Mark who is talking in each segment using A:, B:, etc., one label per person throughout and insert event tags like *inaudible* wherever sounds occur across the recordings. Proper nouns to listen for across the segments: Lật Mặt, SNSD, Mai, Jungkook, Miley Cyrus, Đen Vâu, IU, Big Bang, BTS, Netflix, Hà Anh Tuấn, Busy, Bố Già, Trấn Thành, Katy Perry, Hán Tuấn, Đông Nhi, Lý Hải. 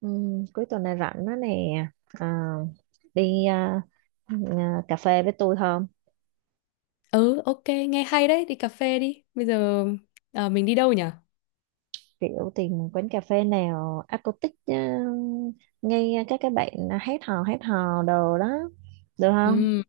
A: Ừ, cuối tuần này rảnh đó nè. à, Đi cà phê với tôi không?
B: Ừ, ok, nghe hay đấy, đi cà phê đi. Bây giờ mình đi đâu nhỉ?
A: Kiểu tìm quán cà phê nào acoustic, ngay các cái bạn hát hò đồ đó, được không?
B: Ừ,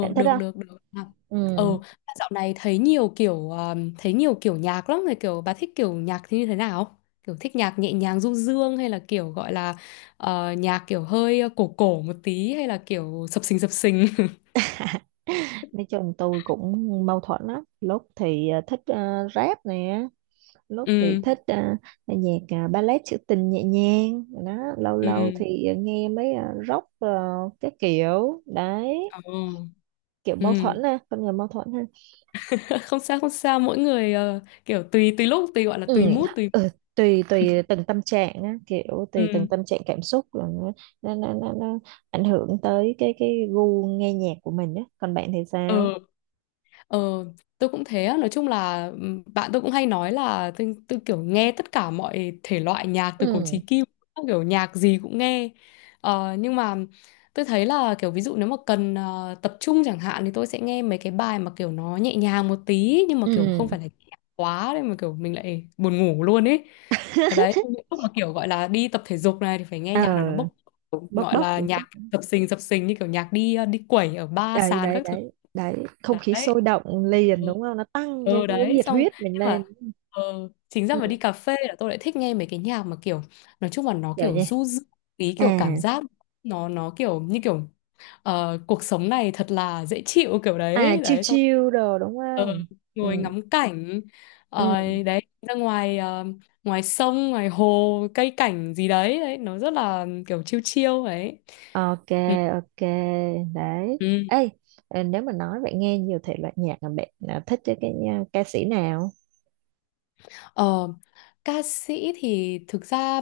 A: Bạn thích
B: được,
A: không?
B: được, được. À,
A: Ừ.
B: ừ, mà dạo này thấy nhiều kiểu nhạc lắm rồi, kiểu bà thích kiểu nhạc thì như thế nào? Kiểu thích nhạc nhẹ nhàng du dương hay là kiểu gọi là nhạc kiểu hơi cổ cổ một tí hay là kiểu sập sình sập sình? *laughs*
A: Nói chung tôi cũng mâu thuẫn lắm, lúc thì thích rap nè, lúc thì
B: Ừ,
A: thích, nhạc, ballet trữ tình nhẹ nhàng đó, lâu lâu
B: ừ,
A: thì nghe mấy, rock, cái kiểu đấy.
B: ờ,
A: Kiểu mâu
B: ừ.
A: thuẫn ha, con người mâu thuẫn ha.
B: *laughs* Không sao, không sao, mỗi người kiểu tùy tùy lúc, tùy gọi là tùy
A: Ừ,
B: mood, tùy...
A: ừ, tùy tùy từng tâm trạng á, kiểu tùy từng
B: Ừ.
A: tâm trạng cảm xúc là nó ảnh hưởng tới cái gu nghe nhạc của mình á. Còn bạn thì
B: Ờ.
A: sao?
B: Ờ, tôi cũng thế á. Nói chung là bạn tôi cũng hay nói là tôi kiểu nghe tất cả mọi thể loại nhạc từ cổ chí
A: Ừ,
B: kim, kiểu nhạc gì cũng nghe. Ờ, nhưng mà tôi thấy là kiểu ví dụ nếu mà cần tập trung chẳng hạn thì tôi sẽ nghe mấy cái bài mà kiểu nó nhẹ nhàng một tí nhưng mà kiểu không
A: ừ,
B: phải là nhẹ quá nên mà kiểu mình lại buồn ngủ luôn ấy. Ở đấy những lúc mà kiểu gọi là đi tập thể dục này thì phải nghe
A: ờ
B: nhạc nào nó bốc,
A: bốc
B: gọi
A: bốc
B: là
A: một chút.
B: nhạc dập sình như kiểu nhạc đi đi quẩy ở ba
A: Đấy,
B: sàn
A: đấy,
B: các thứ
A: đấy, đấy, không khí sôi
B: đấy.
A: động liền
B: Ừ,
A: đúng không, nó tăng cái
B: ừ
A: cái, cái
B: đấy,
A: nhiệt
B: xong
A: huyết mình
B: nhưng
A: lên.
B: mà ừ, chính ra
A: Ừ,
B: mà đi cà phê là tôi lại thích nghe mấy cái nhạc mà kiểu nói chung là nó
A: kiểu
B: kiểu
A: như,
B: du dương, ý
A: à
B: kiểu cảm giác nó kiểu như kiểu cuộc sống này thật là dễ chịu kiểu đấy,
A: chill
B: đấy xong
A: chill đồ đúng
B: ờ,
A: không? Ừ,
B: ngồi ngắm cảnh. Ờ,
A: ừ.
B: đấy ra ngoài ngoài sông ngoài hồ cây cảnh gì đấy, đấy nó rất là kiểu chill chill ấy.
A: Ok,
B: Ừ.
A: ok, đấy.
B: Ừ.
A: Ê, nếu mà nói vậy nghe nhiều thể loại nhạc, mà bạn thích chứ cái, ca sĩ nào?
B: Ờ, ca sĩ thì thực ra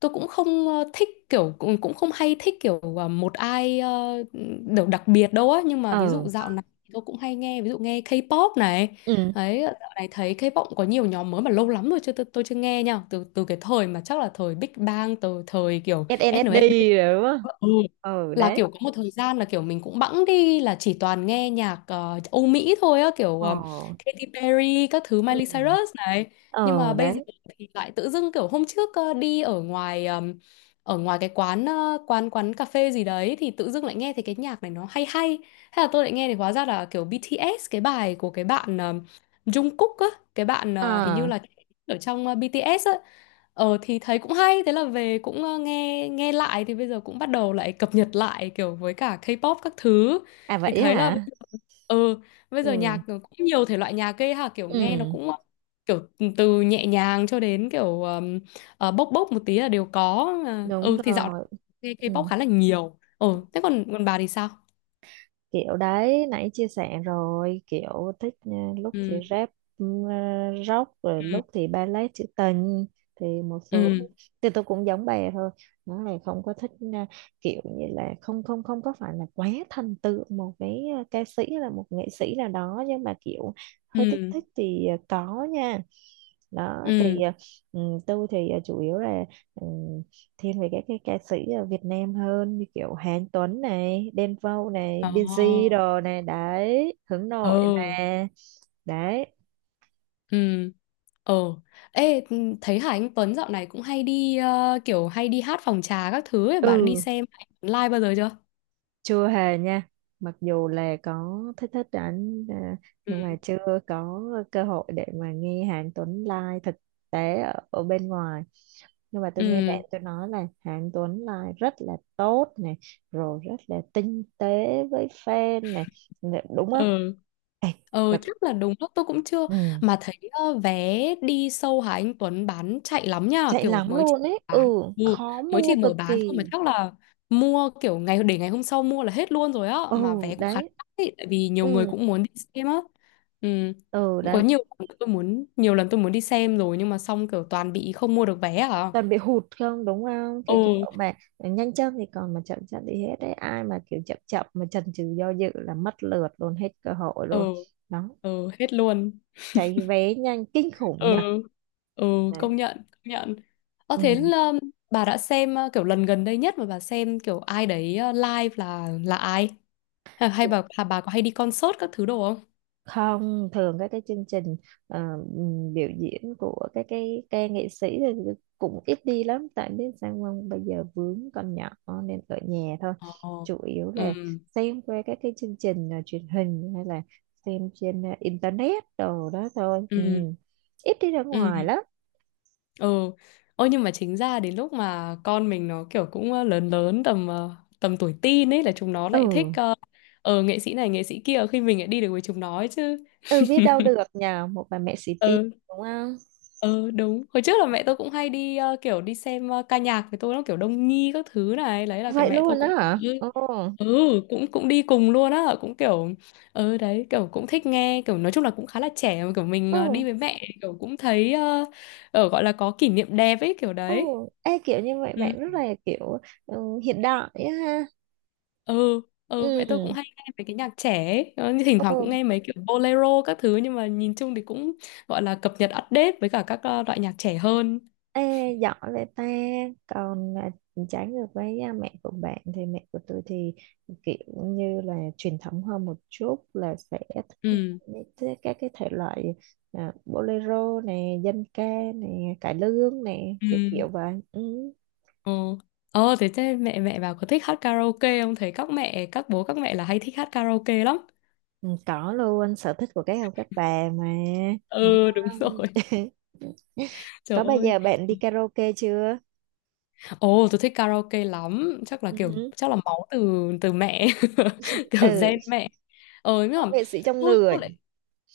B: tôi cũng không thích kiểu cũng cũng không hay thích kiểu một ai đều đặc biệt đâu á, nhưng mà ví dụ
A: Ừ,
B: dạo này thì tôi cũng hay nghe, ví dụ nghe K-pop này
A: ừ,
B: đấy. Ờ, dạo này thấy K-pop cũng có nhiều nhóm mới mà lâu lắm rồi chưa, tôi chưa nghe nha, từ từ cái thời mà chắc là thời Big Bang, từ thời kiểu
A: SNSD
B: SNSD.
A: rồi đúng không?
B: Ừ.
A: Ừ,
B: Là
A: đấy.
B: kiểu có một thời gian là kiểu mình cũng bẵng đi là chỉ toàn nghe nhạc Âu Mỹ thôi á, kiểu
A: Ồ,
B: Katy Perry các thứ,
A: ừ,
B: Miley Cyrus này. Nhưng mà
A: ừ,
B: bây giờ
A: đấy.
B: thì lại tự dưng kiểu hôm trước đi ở ngoài, ở ngoài cái quán quán quán cà phê gì đấy, thì tự dưng lại nghe thấy cái nhạc này nó hay hay, hay là tôi lại nghe thì hóa ra là kiểu BTS, cái bài của cái bạn Jungkook á, cái bạn hình như
A: À,
B: là ở trong BTS á. Ờ thì thấy cũng hay, thế là về cũng nghe nghe lại, thì bây giờ cũng bắt đầu lại cập nhật lại kiểu với cả K-pop các thứ,
A: à,
B: thì
A: vậy
B: thấy là
A: hả?
B: ừ bây giờ
A: Ừ,
B: nhạc nó cũng nhiều thể loại nhạc ghê ha, kiểu nghe nó
A: ừ,
B: cũng kiểu từ nhẹ nhàng cho đến kiểu bốc bốc một tí là đều có. À,
A: đúng
B: ừ thì dạo này
A: rồi.
B: nghe K-pop
A: Ừ.
B: khá là nhiều. Ừ, thế còn còn bà thì sao?
A: Kiểu đấy, nãy chia sẻ rồi, kiểu thích, ừ, lúc thì
B: Ừ.
A: rap, ừ, rock, rồi
B: Ừ.
A: lúc thì ballet trữ tình, thì một số,
B: Ừ.
A: thì tôi cũng giống bà thôi. Nó là không có thích, ừ, kiểu như là không không không có phải là quá thần tượng một cái, ừ, ca sĩ hay là một nghệ sĩ nào đó, nhưng mà kiểu hơi thích
B: Ừ.
A: thích thì ừ, có nha. Đó
B: Ừ.
A: thì ừ, tôi thì, ừ, chủ yếu là, ừ, thiên về các cái ca sĩ ở Việt Nam hơn, như kiểu Hán Tuấn này, Đen Vâu này, Busy
B: Ờ.
A: đồ này đấy, hướng nội
B: Ừ.
A: mà. Đấy.
B: Ừ. Ờ. Ê, ừ, thấy Hà Anh Tuấn dạo này cũng hay đi kiểu hay đi hát phòng trà các thứ ấy. Bà đã đi
A: Ừ,
B: xem live bao giờ chưa?
A: chưa hề nha. Mặc dù là có thích thích ảnh,
B: Ừ.
A: nhưng mà chưa có cơ hội để mà nghe Hàn Tuấn live thực tế ở bên ngoài. Nhưng mà tôi nghe
B: Ừ.
A: bạn tôi nói là Hàn Tuấn live rất là tốt này, rồi rất là tinh tế với fan này, đúng
B: Ừ.
A: không? Ê,
B: Ờ
A: và-
B: chắc là đúng lúc tôi cũng chưa,
A: ừ.
B: mà thấy vé đi show Hà Anh Tuấn bán chạy lắm nha,
A: Chạy
B: kiểu
A: lắm
B: mới chỉ
A: luôn ấy, ừ,
B: bán ừ,
A: khó
B: mới
A: mua
B: chỉ mở
A: cực
B: bán thôi, mà
A: kỳ.
B: chắc là mua kiểu ngày, để ngày hôm sau mua là hết luôn rồi á,
A: Ừ,
B: mà vé cũng khá
A: đấy.
B: đắt ấy, tại vì nhiều người
A: Ừ,
B: cũng muốn đi xem á. Ừ.
A: ừ,
B: Cũng có
A: đấy,
B: nhiều lần tôi muốn đi xem rồi nhưng mà xong kiểu toàn bị không mua được vé à.
A: toàn bị hụt không đúng không, cái
B: Ừ.
A: kiểu mà nhanh chân thì còn, mà chậm chậm thì hết đấy. Ai mà kiểu chậm chậm mà chần chừ do dự là mất lượt luôn, hết cơ hội luôn.
B: Ừ.
A: Đó,
B: Ừ, hết luôn.
A: cháy vé nhanh kinh
B: Ừ.
A: khủng nhỉ.
B: Ừ,
A: Đấy.
B: công nhận, công nhận. Ờ
A: Ừ.
B: thế là bà đã xem kiểu lần gần đây nhất mà bà xem kiểu ai đấy live là ai? Hay, hay bà, hay bà có hay đi concert các thứ đồ không?
A: Không thường các cái chương trình, ờ, biểu diễn của các cái ca nghệ sĩ thì cũng ít đi lắm, tại biết sao không, bây giờ vướng con nhỏ nên ở nhà thôi.
B: Ờ.
A: Chủ yếu
B: Ừ.
A: là xem qua các cái chương trình, truyền hình, hay là xem trên, internet đồ đó thôi. Ừ.
B: Ừ.
A: Ít đi ra
B: Ừ.
A: ngoài lắm.
B: Ừ. Ôi nhưng mà chính ra đến lúc mà con mình nó kiểu cũng lớn lớn tầm tầm tuổi teen ấy, là chúng nó lại thích
A: Ừ,
B: nghệ sĩ này nghệ sĩ kia, khi mình lại đi được với chúng nó ấy chứ.
A: ừ, biết đâu được nhờ một bà mẹ xì tin,
B: Ừ.
A: đúng không.
B: Ừ đúng, hồi trước là mẹ tôi cũng hay đi kiểu đi xem ca nhạc với tôi, nó kiểu Đông Nhi các thứ này, đấy là cái
A: Vậy
B: mẹ tôi
A: luôn đó
B: cũng
A: hả? Ừ,
B: ừ cũng cũng đi cùng luôn á, cũng kiểu ừ đấy, kiểu cũng thích nghe, kiểu nói chung là cũng khá là trẻ mà, kiểu mình đi
A: ừ,
B: với mẹ kiểu cũng thấy gọi là có kỷ niệm đẹp ấy, kiểu
A: ừ.
B: đấy.
A: Ê, kiểu như vậy
B: Ừ.
A: bạn rất là kiểu, ừ, hiện đại á ha.
B: Ừ. Ừ, mẹ tôi cũng
A: Ừ,
B: hay nghe mấy cái nhạc trẻ ấy. Ờ, như thỉnh thoảng cũng
A: ừ,
B: nghe mấy kiểu bolero các thứ, nhưng mà nhìn chung thì cũng gọi là cập nhật, update với cả các loại nhạc trẻ hơn.
A: ê, giỏi vậy ta. Còn trái ngược với mẹ của bạn thì mẹ của tôi thì kiểu như là truyền thống hơn một chút, là sẽ thích
B: Ừ.
A: các cái thể loại, bolero nè, dân ca nè, cải lương nè,
B: Ừ.
A: kiểu kiểu vậy. Ừ.
B: Ờ. Ờ thế, mẹ mẹ bảo có thích hát karaoke không? Thấy các mẹ, các bố các mẹ là hay thích hát karaoke lắm.
A: Ừ, có luôn, sở thích của các ông các bà mà, đúng
B: Ừ đúng *laughs*
A: không?
B: rồi. Trời
A: Có bao
B: ơi.
A: giờ bạn đi karaoke chưa?
B: Ồ, tôi thích karaoke lắm, chắc là
A: Ừ
B: kiểu,
A: hứ.
B: chắc là máu từ từ mẹ, *laughs* kiểu
A: Ừ,
B: gen mẹ. Ờ nhưng
A: giống
B: mà
A: nghệ sĩ trong
B: tôi
A: người.
B: tôi lại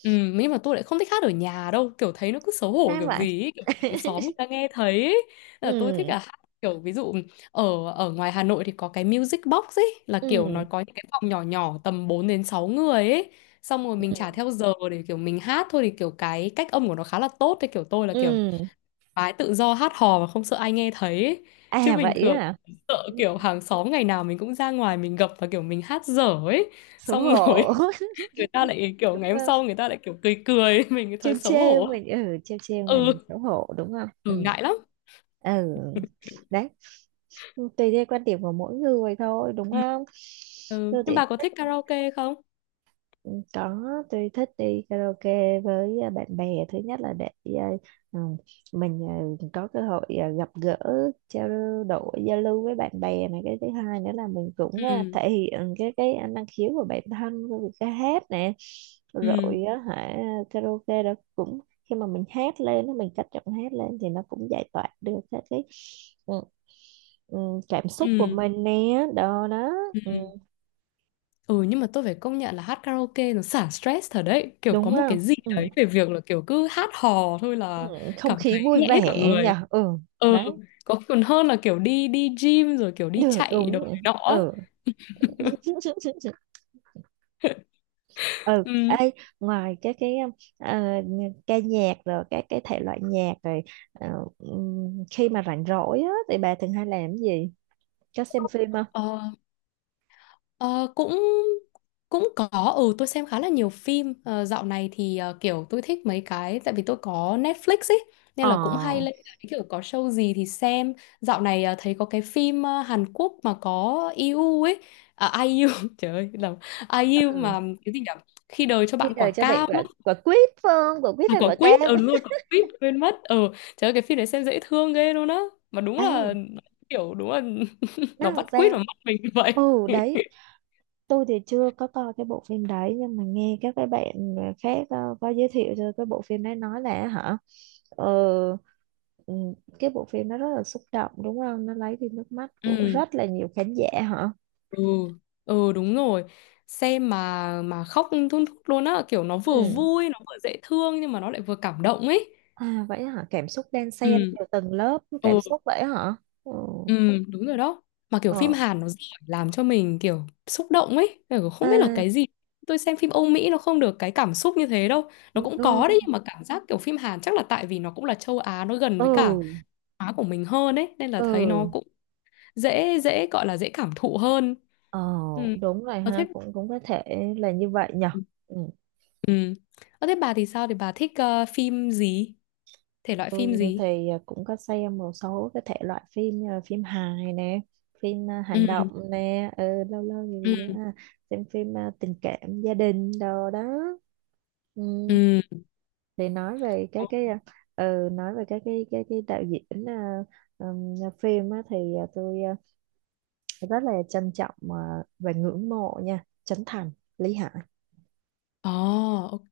B: nhưng mà tôi lại không thích hát ở nhà đâu, kiểu thấy nó cứ xấu hổ
A: Sao
B: kiểu
A: vậy?
B: gì ấy, kiểu bị hàng xóm
A: *laughs*
B: người ta nghe thấy ấy. Là tôi thích
A: Ừ,
B: là hát kiểu ví dụ ở ở ngoài Hà Nội thì có cái music box ấy, là kiểu nó
A: ừ,
B: có những cái phòng nhỏ nhỏ tầm 4 đến 6 người ấy. Xong rồi mình trả
A: ừ,
B: theo giờ để kiểu mình hát thôi, thì kiểu cái cách âm của nó khá là tốt, thế kiểu tôi là kiểu
A: ừ.
B: gái tự do hát hò mà không sợ ai nghe thấy ấy. Chứ
A: À
B: bình
A: vậy á
B: thường
A: hả?
B: sợ
A: Ừ,
B: kiểu hàng xóm, ngày nào mình cũng ra ngoài mình gặp, và kiểu mình hát dở ấy,
A: xấu
B: xong rồi
A: hổ.
B: *laughs* người ta
A: *laughs*
B: lại kiểu
A: Đúng
B: ngày hôm
A: không,
B: sau người ta lại kiểu cười cười *laughs* mình
A: trêu
B: thấy xấu
A: trêu
B: hổ.
A: mình, ừ, trêu trêu là mình
B: Ừ,
A: xấu hổ đúng không.
B: ừ
A: Ừ,
B: ngại lắm.
A: ừ, đấy, tùy theo quan điểm của mỗi người thôi, đúng
B: Ừ.
A: không?
B: Ừ.
A: Tôi thì
B: Nhưng bà có thích
A: thích.
B: karaoke không?
A: Ừ, có, tôi thích đi karaoke với, bạn bè. Thứ nhất là để, à, ừ, mình có cơ hội gặp gỡ, trao đổi, giao lưu với bạn bè này. Cái thứ hai nữa là mình cũng,
B: Ừ.
A: thể hiện cái năng khiếu của bản thân với việc ca hát nè,
B: Ừ.
A: rồi á hả. Karaoke đó cũng, khi mà mình hát lên á, mình cất giọng hát lên thì nó cũng giải tỏa được các cái, ừ, ừ, cảm xúc của
B: Ừ.
A: mình nè. Đó đó. Ừ,
B: Ừ. Ừ, nhưng mà tôi phải công nhận là hát karaoke nó xả stress thật đấy, kiểu có
A: đúng
B: một
A: không.
B: cái gì
A: Ừ.
B: đấy về việc là kiểu cứ hát hò thôi
A: Ừ,
B: là
A: không
B: cảm
A: khí
B: thấy
A: vui
B: nhẹ hết cả
A: vẻ nhỉ.
B: người.
A: Ừ,
B: Ừ,
A: đấy,
B: có còn hơn là kiểu đi đi gym rồi kiểu đi
A: được,
B: chạy
A: đúng
B: đồ
A: rồi.
B: này nọ á.
A: Ừ.
B: *laughs*
A: *laughs* Ừ
B: Ừ.
A: ấy, ngoài cái ờ, ca nhạc rồi các cái thể loại nhạc rồi, ờ, khi mà rảnh rỗi á thì bà thường hay làm cái gì, có xem phim không?
B: Ờ, ờ, cũng cũng có, ừ tôi xem khá là nhiều phim. Ờ, dạo này thì kiểu tôi thích mấy cái, tại vì tôi có Netflix ấy nên là cũng hay
A: ờ
B: lên, cái kiểu có show gì thì xem. Dạo này thấy có cái phim Hàn Quốc mà có IU ấy, à, ai IU *laughs* trời ơi, là ai IU
A: ừ.
B: mà cái gì nhỉ, khi đời cho
A: Khi
B: bạn quả
A: đời cho bạn
B: cam.
A: quả quả quýt phương, quả quýt
B: À,
A: hay
B: có
A: quả cam?
B: quýt, ừ
A: *laughs*
B: đúng rồi, có quýt, quên mất. Ừ, trời ơi cái phim này xem dễ thương ghê luôn á, mà đúng là,
A: Ấy
B: kiểu đúng là *laughs*
A: nó
B: nó
A: làm
B: bắt quýt
A: sao?
B: vào mắt mình như vậy.
A: Ừ đấy.
B: *laughs*
A: Tôi thì chưa có coi cái bộ phim đấy, nhưng mà nghe các cái bạn khác có giới thiệu cho cái bộ phim đấy, nói là hả, ờ, ừ, cái bộ phim nó rất là xúc động đúng không, nó lấy đi nước mắt của
B: Ừ.
A: rất là nhiều khán giả hả.
B: Ừ. Ừ, đúng rồi, xem mà khóc thun thút luôn á, kiểu nó vừa
A: Ừ.
B: vui nó vừa dễ thương nhưng mà nó lại vừa cảm động ấy.
A: À vậy hả, cảm xúc đan xen,
B: Ừ.
A: nhiều tầng lớp
B: Ừ.
A: cảm xúc vậy hả. Ừ.
B: Ừ, đúng rồi đó. Mà kiểu
A: ờ
B: phim Hàn nó giỏi làm cho mình kiểu xúc động ấy. Kiểu không biết là
A: à,
B: cái gì. Tôi xem phim Âu Mỹ nó không được cái cảm xúc như thế đâu. Nó cũng có đấy,
A: ừ.
B: nhưng mà cảm giác kiểu phim Hàn chắc là tại vì nó cũng là châu Á, nó gần
A: Ừ,
B: với cả Á của mình hơn ấy, nên là thấy nó
A: ừ,
B: cũng dễ dễ, gọi là dễ cảm thụ hơn.
A: ờ
B: Ừ.
A: đúng rồi
B: Ờ
A: ha,
B: thế.
A: cũng cũng có thể là như vậy nhở. Ừ.
B: Ừ. Ờ thế bà thì sao, thì bà thích phim gì? Thể loại phim
A: Tôi
B: gì?
A: thì, cũng có xem một số cái thể loại phim như là phim hài nè, phim hành động
B: Ừ.
A: nè, ừ, lâu lâu thì
B: Ừ.
A: xem phim tình cảm gia đình đồ đó. Ừ,
B: Ừ.
A: thì nói về các cái đạo diễn, phim á, thì, tôi, rất là trân trọng, và ngưỡng mộ nha, Trấn Thành, Lý Hải.
B: Ồ, ok.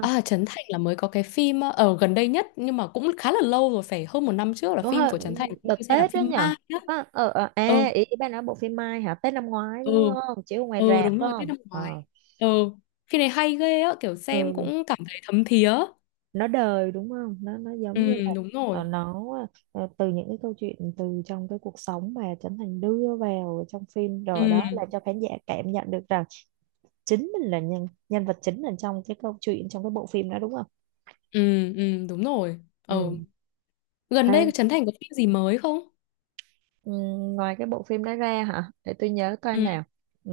B: À, Trấn Thành là mới có cái phim ở gần đây nhất nhưng mà cũng khá là lâu rồi, phải hơn một năm trước là
A: Đúng
B: phim
A: rồi,
B: của Trấn Thành, phim tôi
A: đợt
B: xem là
A: Tết đó
B: phim
A: nhở.
B: Ma nhá. Ừ,
A: Ý bà nói bộ phim Mai hả, Tết năm ngoái đúng
B: ừ,
A: không, chiếu ở ngoài
B: ừ
A: rạp
B: đúng
A: phải
B: rồi, Tết
A: không?
B: năm
A: Ờ,
B: ngoái. Ừ, phim này hay ghê á, kiểu xem
A: ừ,
B: cũng cảm thấy thấm thía.
A: nó đời đúng không, nó giống
B: Ừ,
A: như là,
B: đúng rồi.
A: nó, từ những cái câu chuyện từ trong cái cuộc sống mà Trấn Thành đưa vào trong phim
B: Ừ,
A: rồi, đó là cho khán giả cảm nhận được rằng chính mình là nhân nhân vật chính là trong cái câu chuyện, trong cái bộ phim đó đúng không.
B: ừ, ừ, đúng rồi.
A: Ừ.
B: Ừ. Gần
A: Ê,
B: đây Trấn Thành có phim gì mới không?
A: ừ, ngoài cái bộ phim đó ra hả, để tôi nhớ coi
B: Ừ,
A: nào, ừ,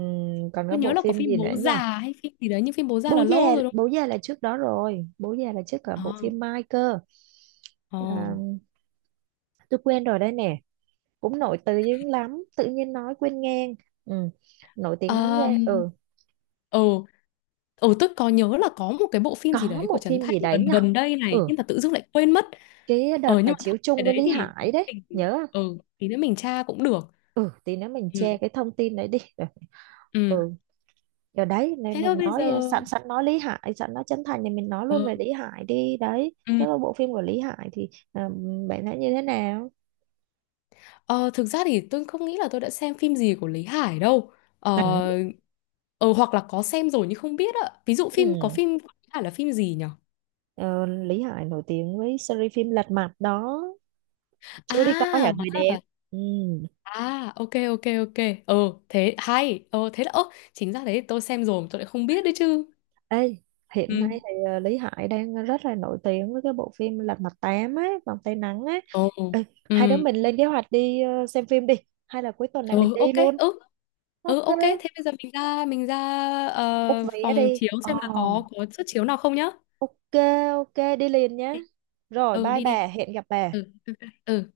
A: còn có
B: tôi nhớ
A: bộ
B: là có
A: phim
B: phim
A: gì nữa
B: Bố
A: nhỉ.
B: Già hay phim gì đấy, nhưng phim Bố Già
A: Bố
B: là lâu
A: Già,
B: rồi đúng
A: Bố Già là trước đó rồi, Bố Già là trước cả bộ
B: không?
A: phim Mai cơ.
B: Ờ, ờ.
A: à, tôi quên rồi đây nè, cũng nổi tiếng lắm tự nhiên nói quên ngang. Ừ, nổi tiếng lắm nha.
B: Um,
A: Ừ,
B: ừ ừ tôi có nhớ là có một cái bộ phim gì
A: có
B: đấy của
A: bộ
B: Trấn
A: phim
B: Thành
A: gì đấy
B: gần
A: nhở.
B: gần đây này,
A: Ừ,
B: nhưng mà tự dưng lại quên mất.
A: cái đợt
B: Ờ
A: mà
B: nhưng mà thôi
A: chiếu
B: cái
A: chung với
B: đấy
A: Lý
B: thì tí
A: Hải
B: nữa
A: đấy,
B: mình,
A: nhớ không.
B: tí nữa mình tra cũng được.
A: Ừ, tí nữa mình
B: Ừ.
A: che cái thông tin đấy đi. Rồi.
B: Ừ
A: Ừ giờ đấy, nên
B: thế
A: là
B: thôi, bây giờ
A: nói, sẵn sẵn nói Lý Hải, sẵn nói Trấn Thành thì mình nói
B: ờ,
A: luôn về Lý Hải đi, đấy
B: ừ.
A: cái bộ phim của Lý Hải thì, bạn thấy như thế nào.
B: Ờ, thực ra thì tôi không nghĩ là tôi đã xem phim gì của Lý Hải đâu.
A: Ừ.
B: Ờ, ờ hoặc là có xem rồi nhưng không biết ạ, ví dụ có
A: Ừ.
B: phim của Lý Hải là phim gì nhỉ?
A: Ờ, Lý Hải nổi tiếng với series phim Lật Mặt đó,
B: À
A: chưa đi coi hả
B: hóa
A: người
B: ra
A: đẹp.
B: là.
A: Ừ.
B: À, ok ok ok. Ừ, thế hay. Ờ thế là ơ, chính ra đấy tôi xem rồi mà tôi lại không biết đấy chứ.
A: Ê, hiện nay
B: Ừ.
A: thì, Lý Hải đang rất là nổi tiếng với cái bộ phim Lật Mặt 8 á, Vòng Tay Nắng á.
B: Ồ.
A: Ê, hai đứa
B: Ừ.
A: mình lên kế hoạch đi, xem phim đi, hay là cuối tuần này mình
B: Ừ,
A: đi
B: ok.
A: luôn.
B: Ừ. Ừ,
A: Ok,
B: ok. Thế bây giờ mình ra,
A: book
B: ờ,
A: vé
B: phòng
A: đi.
B: chiếu xem là
A: Ồ,
B: có suất chiếu nào không nhá.
A: ok, ok, đi liền nhé. Rồi,
B: Ừ,
A: bye
B: đi đi.
A: bà, hẹn gặp bà.
B: Ừ. Ừ.